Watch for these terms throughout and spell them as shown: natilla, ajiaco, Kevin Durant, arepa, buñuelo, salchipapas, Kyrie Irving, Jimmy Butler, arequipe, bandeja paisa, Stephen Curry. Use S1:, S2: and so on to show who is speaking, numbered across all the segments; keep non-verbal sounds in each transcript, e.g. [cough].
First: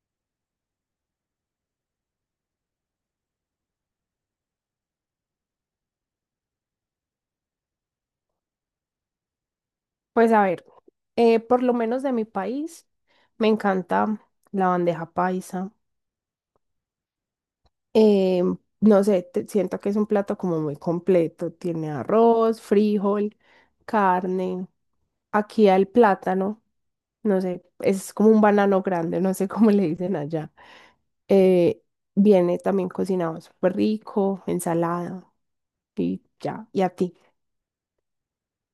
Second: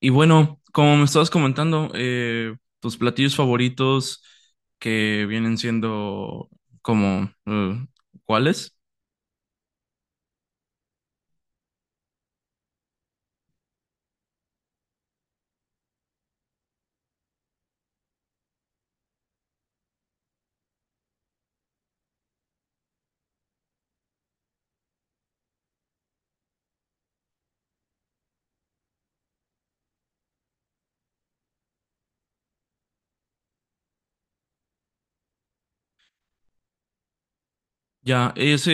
S1: Y bueno, como me estabas comentando, tus platillos favoritos que vienen siendo como, ¿cuáles?
S2: Pues a ver, por lo menos de mi país, me encanta la bandeja paisa. Eh, no sé, siento que es un plato como muy completo. Tiene arroz, frijol, carne. Aquí el plátano, no sé, es como un banano grande, no sé [laughs] cómo le dicen allá. Eh, Viene también cocinado súper rico, ensalada y ya. ¿Y a ti?
S1: Ya, ese,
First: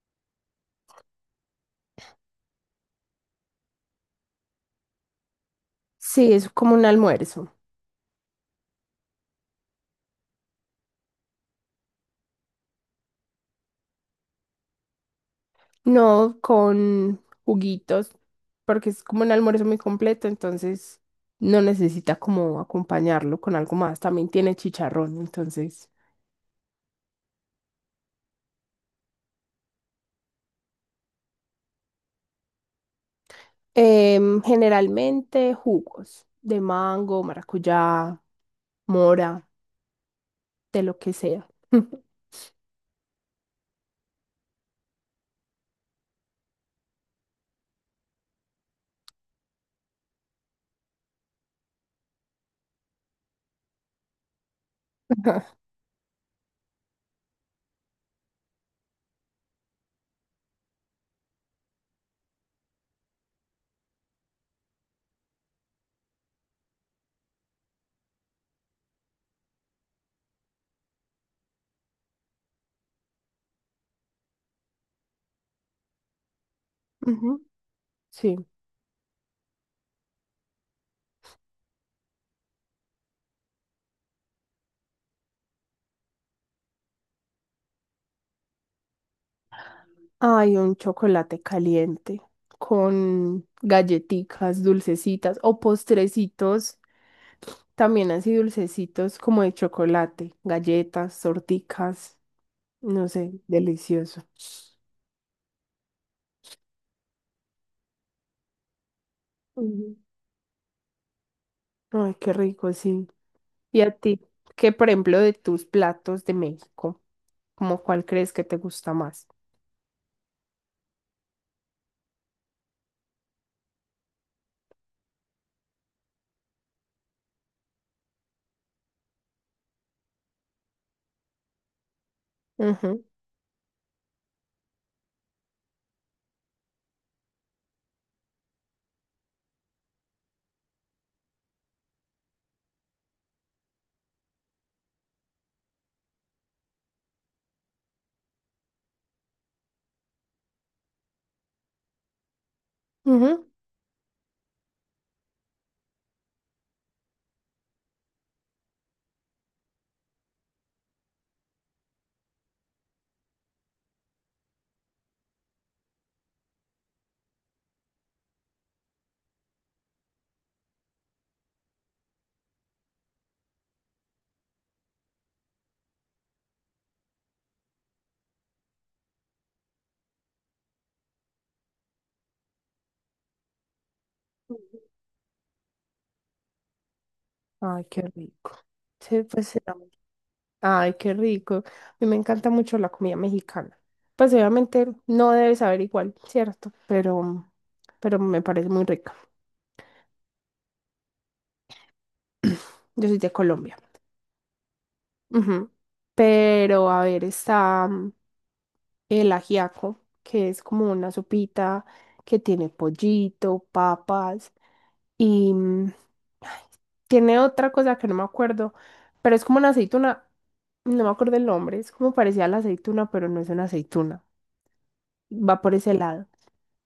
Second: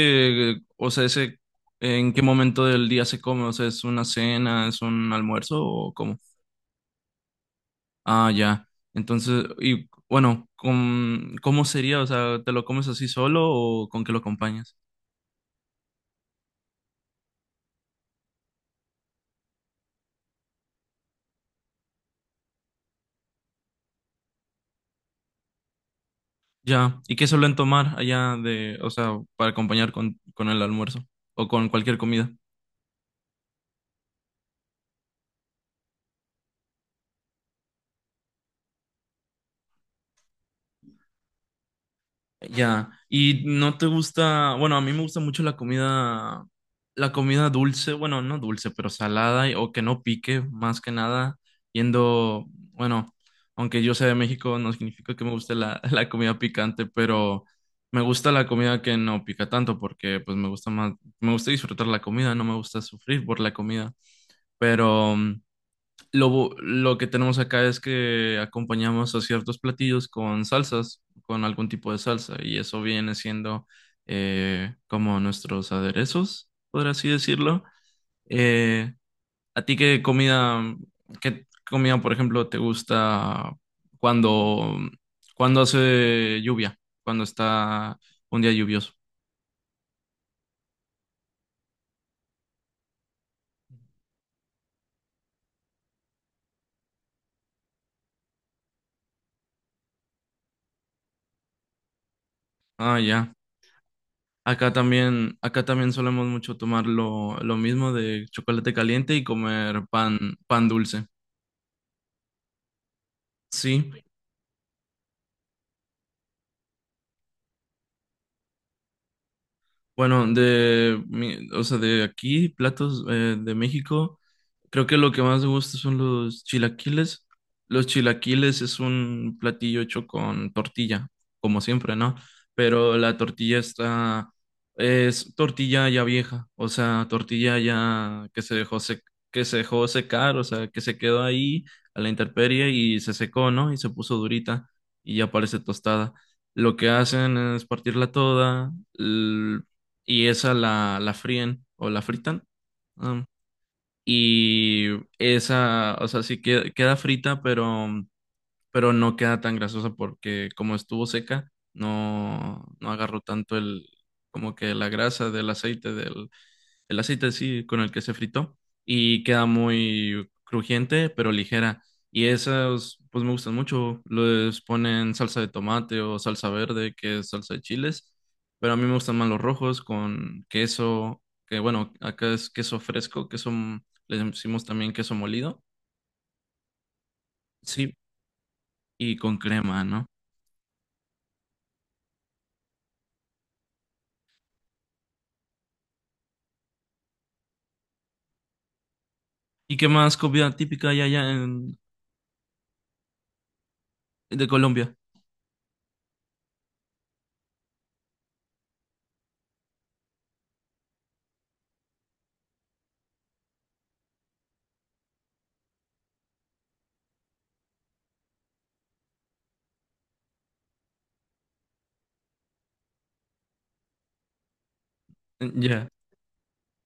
S1: eh, o sea, ese, ¿en qué momento del día se come? O sea, ¿es una cena, es un almuerzo o cómo?
S2: Sí, es como un almuerzo.
S1: Ah, ya. Entonces, y bueno, ¿cómo sería? O sea, ¿te lo comes así solo o con qué lo acompañas?
S2: No, con juguitos, porque es como un almuerzo muy completo, entonces no necesita como acompañarlo con algo más. También tiene chicharrón, entonces.
S1: Ya. ¿Y qué suelen tomar allá para acompañar con el almuerzo o con cualquier comida?
S2: Generalmente jugos de mango, maracuyá, mora, de lo que sea. [laughs]
S1: Ya, y no te gusta, bueno, a mí me gusta mucho la comida dulce, bueno, no dulce, pero salada y- o que no pique, más que nada, yendo, bueno, aunque yo sea de México, no significa que me guste la, [laughs] la comida picante, pero me gusta la comida que no pica tanto, porque pues me gusta más, me gusta disfrutar la comida, no me gusta sufrir por la comida, pero lo, lo que tenemos acá es que acompañamos a ciertos platillos con salsas, con algún tipo de salsa, y eso viene siendo como nuestros aderezos, por así
S2: Ujú,
S1: decirlo.
S2: sí.
S1: Eh, ¿A ti qué comida, por ejemplo, te gusta cuando, cuando hace lluvia, cuando está un día lluvioso?
S2: Ay, un chocolate caliente con galletitas, dulcecitas o postrecitos, también así dulcecitos como de chocolate, galletas, torticas,
S1: Ah,
S2: no
S1: ya.
S2: sé, delicioso.
S1: Acá también solemos mucho tomar lo mismo de chocolate caliente y comer
S2: Ujú.
S1: pan, pan dulce.
S2: Ay, qué rico, sí. ¿Y
S1: Sí,
S2: a ti? ¿Qué, por ejemplo, de tus platos de México? ¿Cómo cuál crees que te gusta más?
S1: bueno, de, mi- o sea, de aquí, platos de México, creo que lo que más me gusta son los chilaquiles. Los chilaquiles es un platillo hecho con tortilla, como siempre, ¿no? Pero
S2: Ujú,
S1: la tortilla está, es tortilla ya vieja, o sea, tortilla ya que se dejó secar, o sea, que se quedó ahí a la intemperie y se secó, ¿no? Y se puso durita y ya parece tostada. Lo que hacen es partirla toda y esa la fríen o la fritan. am,
S2: ujú.
S1: y esa, o sea, queda frita, pero no queda tan grasosa porque como estuvo seca, no, no agarró tanto el, como que la grasa el aceite sí, con el que se fritó, y queda muy crujiente, pero ligera. Y esas, pues me gustan mucho. Les ponen salsa de tomate o salsa verde, que es salsa de chiles, pero a mí me gustan más los rojos con queso, que bueno, acá es queso fresco, queso, le decimos también queso molido,
S2: Ay,
S1: sí,
S2: qué rico.
S1: y
S2: Sí,
S1: con
S2: pues será.
S1: crema, ¿no?
S2: Ay, qué rico. A mí me encanta mucho la comida mexicana. Pues obviamente no debe saber igual, ¿cierto? Pero me parece muy rica.
S1: ¿Y qué más comida típica hay allá en,
S2: Yo soy de Colombia.
S1: de Colombia?
S2: Ujú. Pero a ver, está el ajiaco, que es como una sopita que tiene pollito, papas y ay, tiene otra cosa que no me acuerdo, pero es como una aceituna. No me acuerdo el nombre, es como parecía a la aceituna, pero no es una aceituna. Va por
S1: Ya,
S2: ese lado.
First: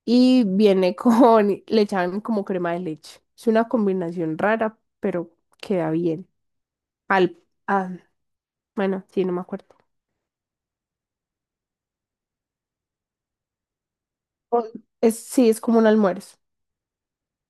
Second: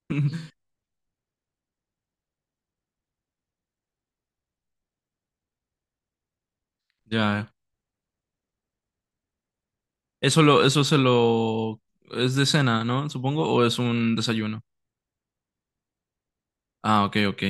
S2: Y
S1: [laughs]
S2: viene [laughs] con, le echan como crema de leche. Es una combinación rara, pero queda bien. Al,
S1: ya.
S2: ah, bueno, sí, no me acuerdo.
S1: Eso lo, eso se lo, Es de cena, ¿no? Supongo, o es un desayuno.
S2: O- Es, sí, es como un almuerzo.
S1: Ah, ok, ok.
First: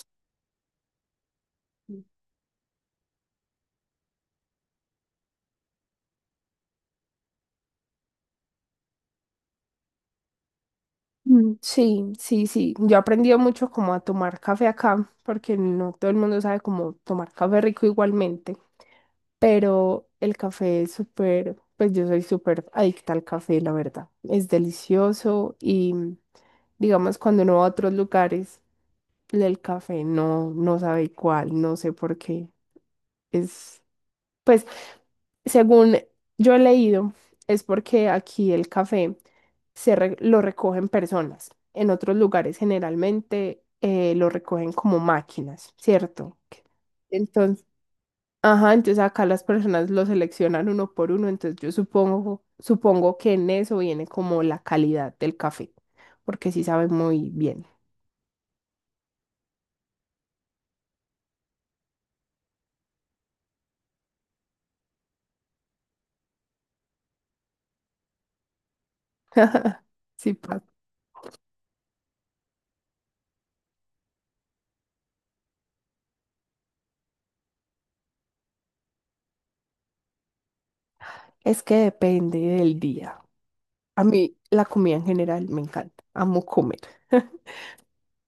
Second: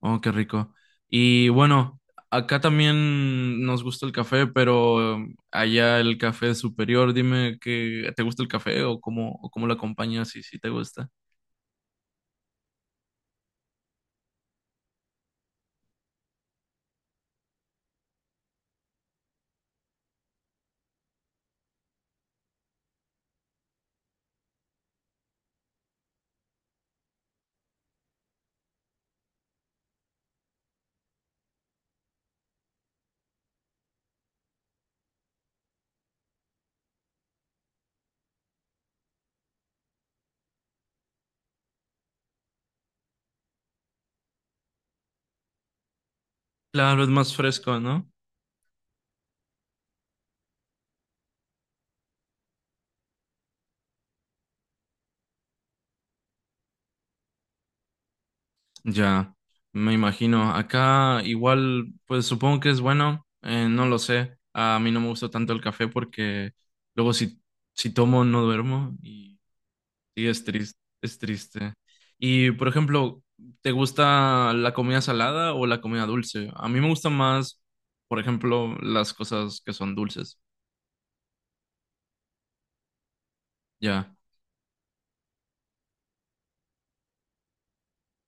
S1: Oh, qué rico. Y bueno, acá también nos gusta el café, pero allá el café es superior. Dime que, ¿te gusta el café o cómo lo acompañas y si te gusta?
S2: Mm, sí, sí, sí. Yo he aprendido mucho como a tomar café acá, porque no todo el mundo sabe cómo tomar café rico igualmente, pero el café es súper, pues yo soy súper adicta al café, la verdad. Es delicioso y digamos cuando uno va a otros lugares. El café, no, no sabe cuál, no sé por qué. Es, pues, según yo he leído, es porque aquí el café lo recogen personas. En otros lugares generalmente lo recogen como máquinas, ¿cierto?
S1: Claro, es más
S2: Entonces,
S1: fresco, ¿no?
S2: ajá, entonces acá las personas lo seleccionan uno por uno, entonces yo supongo, supongo que en eso viene como la calidad del café, porque sí sabe muy bien.
S1: Ya, me imagino. Acá igual, pues supongo que es bueno, no lo sé. A mí no me gusta tanto el café porque luego si, si tomo no duermo y sí
S2: Sí,
S1: es triste, es triste. Y por ejemplo, ¿te gusta la comida salada o la comida dulce? A mí me gusta más, por ejemplo, las cosas que son dulces.
S2: es que depende del día. A
S1: Ya,
S2: mí la comida en general me encanta, amo comer.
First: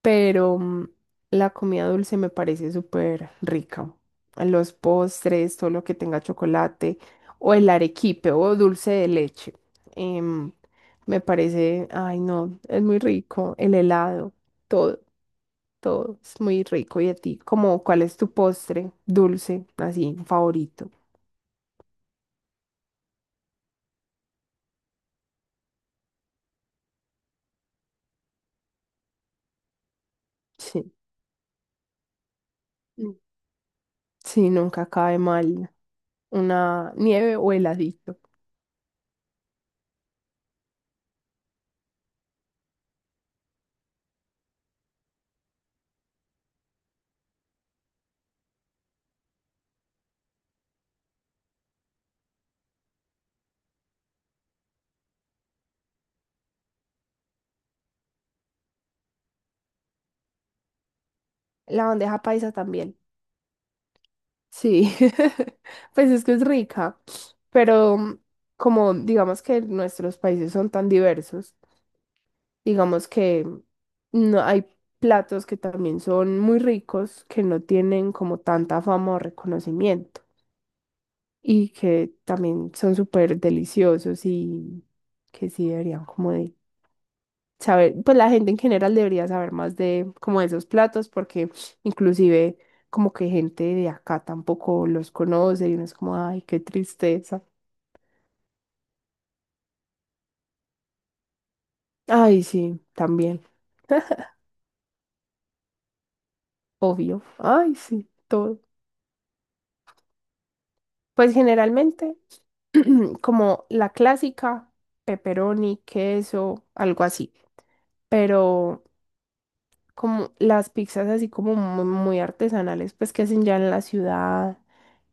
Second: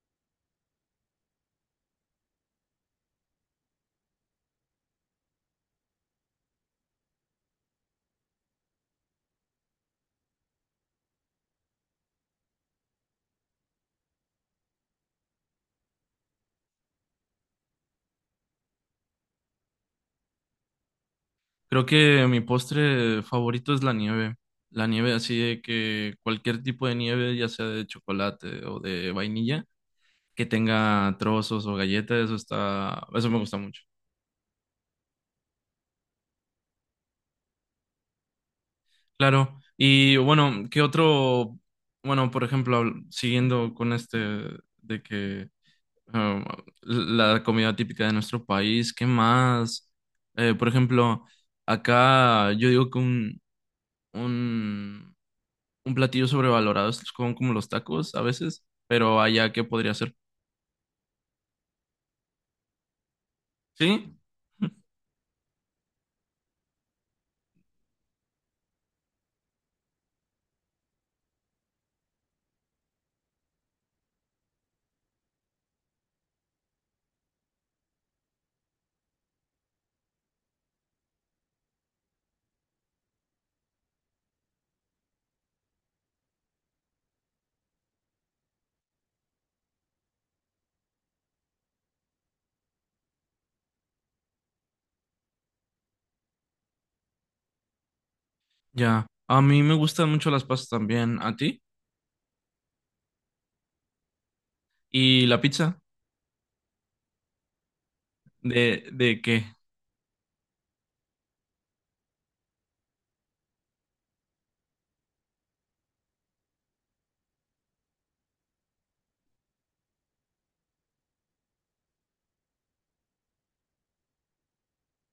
S2: Pero la comida dulce me parece súper rica. Los postres, todo lo que tenga chocolate, o el arequipe o dulce de leche. em, Me parece, ay no, es muy rico. El helado, todo, todo es muy rico. ¿Y a ti? Como, ¿cuál es tu postre dulce, así, favorito?
S1: creo que mi postre favorito es la nieve. La nieve así de que cualquier tipo de nieve, ya sea de chocolate o de vainilla, que
S2: Sí,
S1: tenga trozos o galletas, eso está,
S2: mm.
S1: eso me gusta mucho.
S2: Sí, nunca cae mal una nieve o heladito.
S1: Claro, y bueno, ¿qué otro? Bueno, por ejemplo, siguiendo con este de que um, la comida típica de nuestro país, ¿qué más? Por ejemplo, acá yo digo que un, un platillo sobrevalorado es como, como los tacos a veces, pero allá, ¿qué podría ser?
S2: La bandeja paisa también.
S1: Sí,
S2: Sí, [laughs] pues es que es rica, pero como digamos que nuestros países son tan diversos, digamos que no hay platos que también son muy ricos que no tienen como tanta fama o reconocimiento y que también son súper deliciosos y que sí deberían como de saber, pues la gente en general debería saber más de como de esos platos porque inclusive como que gente de acá tampoco los conoce y uno es como, ay, qué tristeza.
S1: ya. A mí me gustan mucho las pastas también, ¿a ti?
S2: Ay, sí, también, [laughs]
S1: ¿Y la pizza?
S2: obvio. Ay, sí, todo.
S1: De qué?
S2: Pues generalmente [clears throat] como la clásica, pepperoni, queso, algo así, pero como las pizzas así como muy artesanales, pues que hacen ya en la ciudad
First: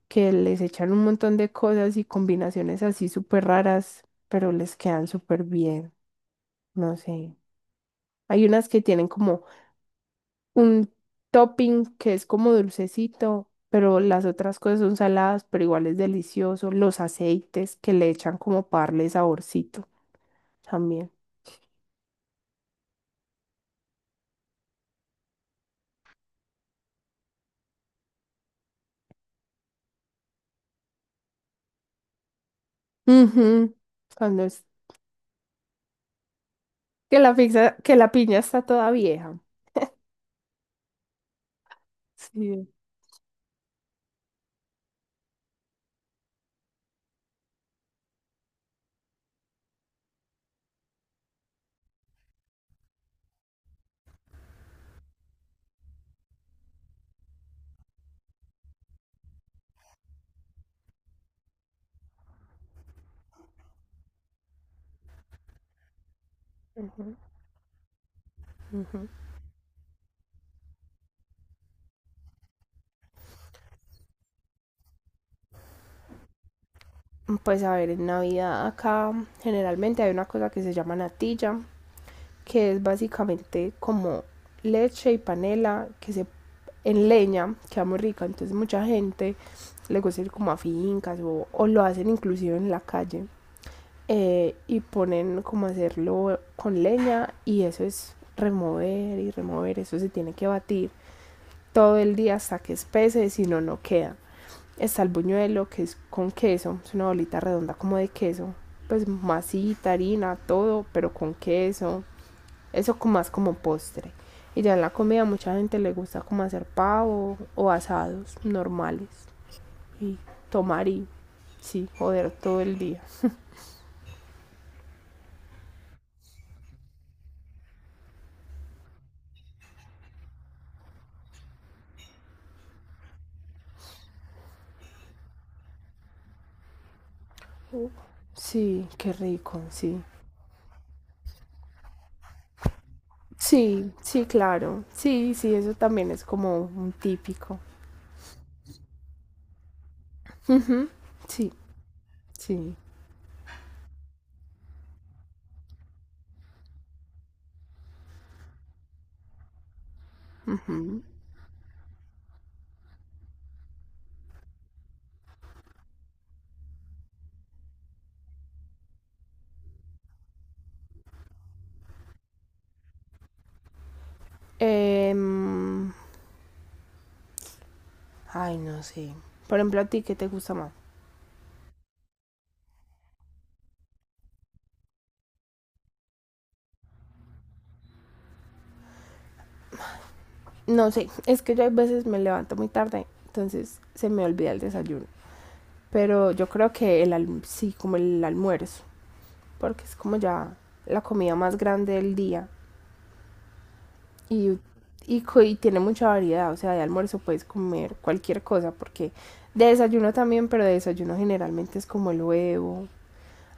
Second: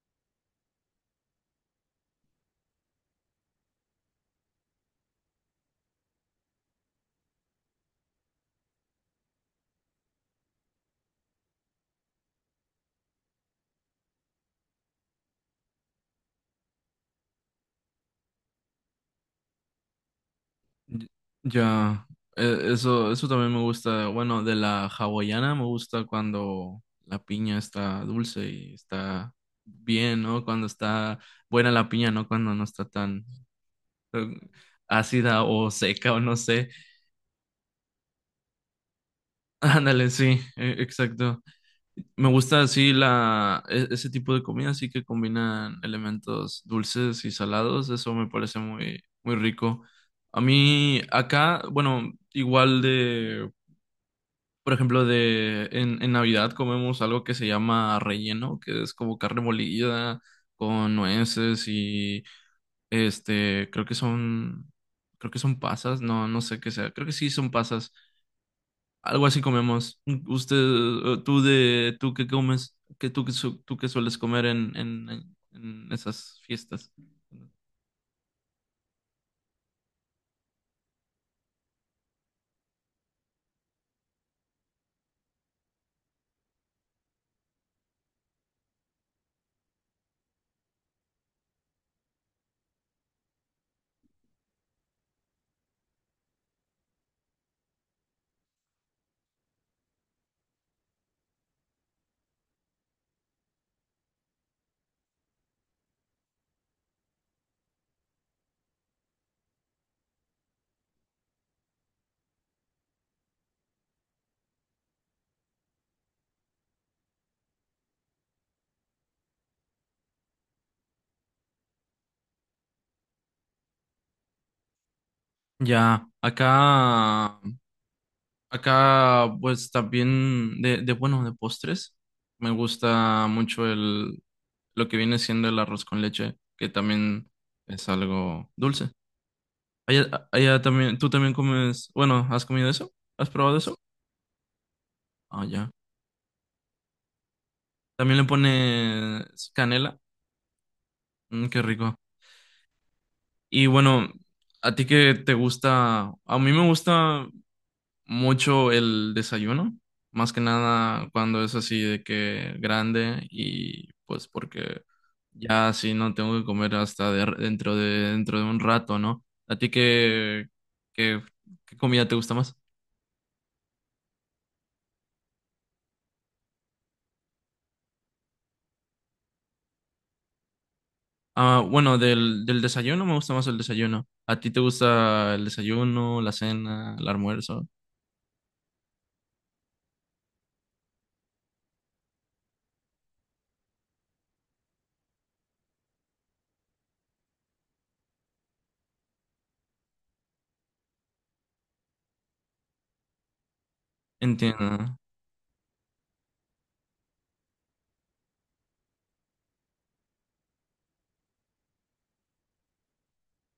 S2: que les echan un montón de cosas y combinaciones así súper raras, pero les quedan súper bien, no sé. Hay unas que tienen como un topping que es como dulcecito, pero las otras cosas son saladas, pero igual es delicioso. Los aceites que le echan como para darle saborcito
S1: Y-
S2: también.
S1: ya, eso, eso también me gusta. Bueno, de la hawaiana me gusta cuando la piña está dulce y está bien, ¿no? Cuando está buena la piña, ¿no? Cuando no está tan
S2: Ujú,
S1: eh,
S2: cuando es
S1: ácida o seca o no sé. [laughs]
S2: que la piña está toda vieja.
S1: Ándale, sí, exacto. Me gusta
S2: Sí.
S1: así ese tipo de comida, así que combinan elementos dulces y salados. Eso me parece muy, muy rico. A mí acá, bueno, igual de por ejemplo, en Navidad comemos algo que se llama relleno, que es como carne molida con nueces y este, creo que son pasas, no, no sé qué sea, creo que
S2: Ujú,
S1: sí son pasas,
S2: ujú.
S1: algo así comemos. Usted, tú qué comes, que tú, qué su- tú qué sueles comer en esas fiestas.
S2: Pues a ver, en Navidad acá generalmente hay una cosa que se llama natilla, que es básicamente como leche y panela que se en leña, queda muy rica, entonces mucha gente le gusta ir como a fincas o lo hacen inclusive en la calle y ponen como hacerlo con leña y eso es remover y remover, eso se tiene que batir todo el día hasta que espese, si no, no queda. Está el buñuelo que es con queso, es una bolita redonda como de queso, pues masita, harina, todo, pero con queso. Eso como más como postre. Y ya en la comida mucha gente le gusta como hacer pavo o asados normales. Y tomar y sí, joder todo el día.
S1: Ya, acá, pues también de bueno, de postres. Me gusta mucho el lo que viene siendo el arroz con leche, que también es algo
S2: Sí,
S1: dulce.
S2: qué rico, sí.
S1: Allá, allá también, tú también comes, bueno, ¿has comido eso? ¿Has probado eso?
S2: Sí, sí, claro. Sí,
S1: Ah,
S2: sí,
S1: ya.
S2: eso también es como un típico.
S1: También le pones canela. Mm,
S2: Sí,
S1: qué rico.
S2: sí.
S1: Y bueno, a ti que te gusta, a mí me gusta mucho el desayuno, más que
S2: Ujú.
S1: nada cuando es así de que grande y pues porque ya así no tengo que comer hasta dentro de un rato, ¿no? ¿A ti qué, qué comida te gusta más?
S2: Em, Ay, no sé. Por ejemplo, a ti, ¿qué te gusta más?
S1: Ah, bueno, del desayuno me gusta más el desayuno. ¿A ti te gusta el desayuno, la cena, el almuerzo?
S2: No sé, es que yo a veces me levanto muy tarde, entonces se me olvida el desayuno. Pero yo creo que sí, como el almuerzo, porque es como ya la comida más grande del día y,
S1: Entiendo.
S2: y tiene mucha variedad, o sea, de almuerzo puedes comer cualquier cosa, porque de desayuno también, pero de desayuno generalmente es como el huevo.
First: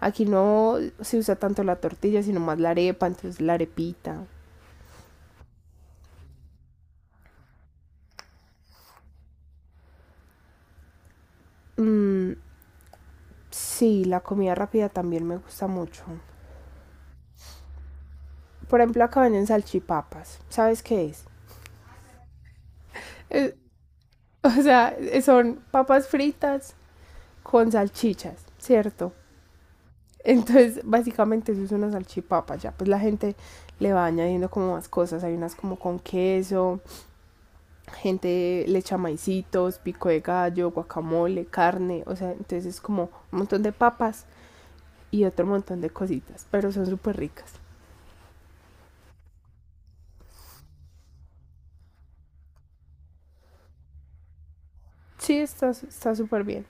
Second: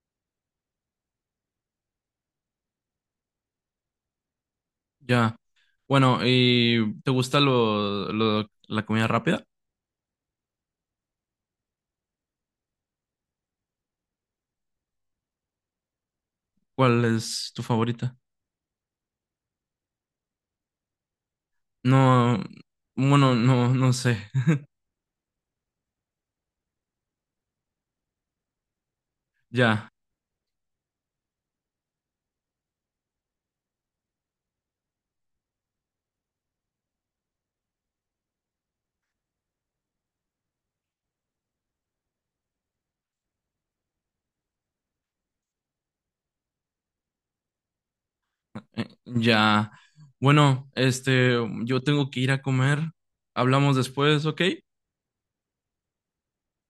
S2: Aquí no se usa tanto la tortilla, sino más la arepa, entonces la arepita.
S1: Ya. Bueno, ¿y te gusta la comida rápida?
S2: Mm, sí, la comida rápida también me gusta mucho.
S1: ¿Cuál es tu favorita?
S2: Por ejemplo, acá venden salchipapas. ¿Sabes qué es?
S1: No, bueno,
S2: Es-
S1: no, no sé.
S2: o
S1: [laughs]
S2: sea, son papas fritas con salchichas, ¿cierto?
S1: Ya,
S2: Entonces, básicamente eso es una salchipapa, ya pues la gente le va añadiendo como más cosas, hay unas como con queso, gente le echa maicitos, pico de gallo, guacamole, carne, o sea, entonces es como un montón de papas y otro montón de cositas, pero son súper ricas.
S1: ya. Bueno, este, yo tengo que ir a comer. Hablamos después, ¿ok?
S2: Sí, está súper bien.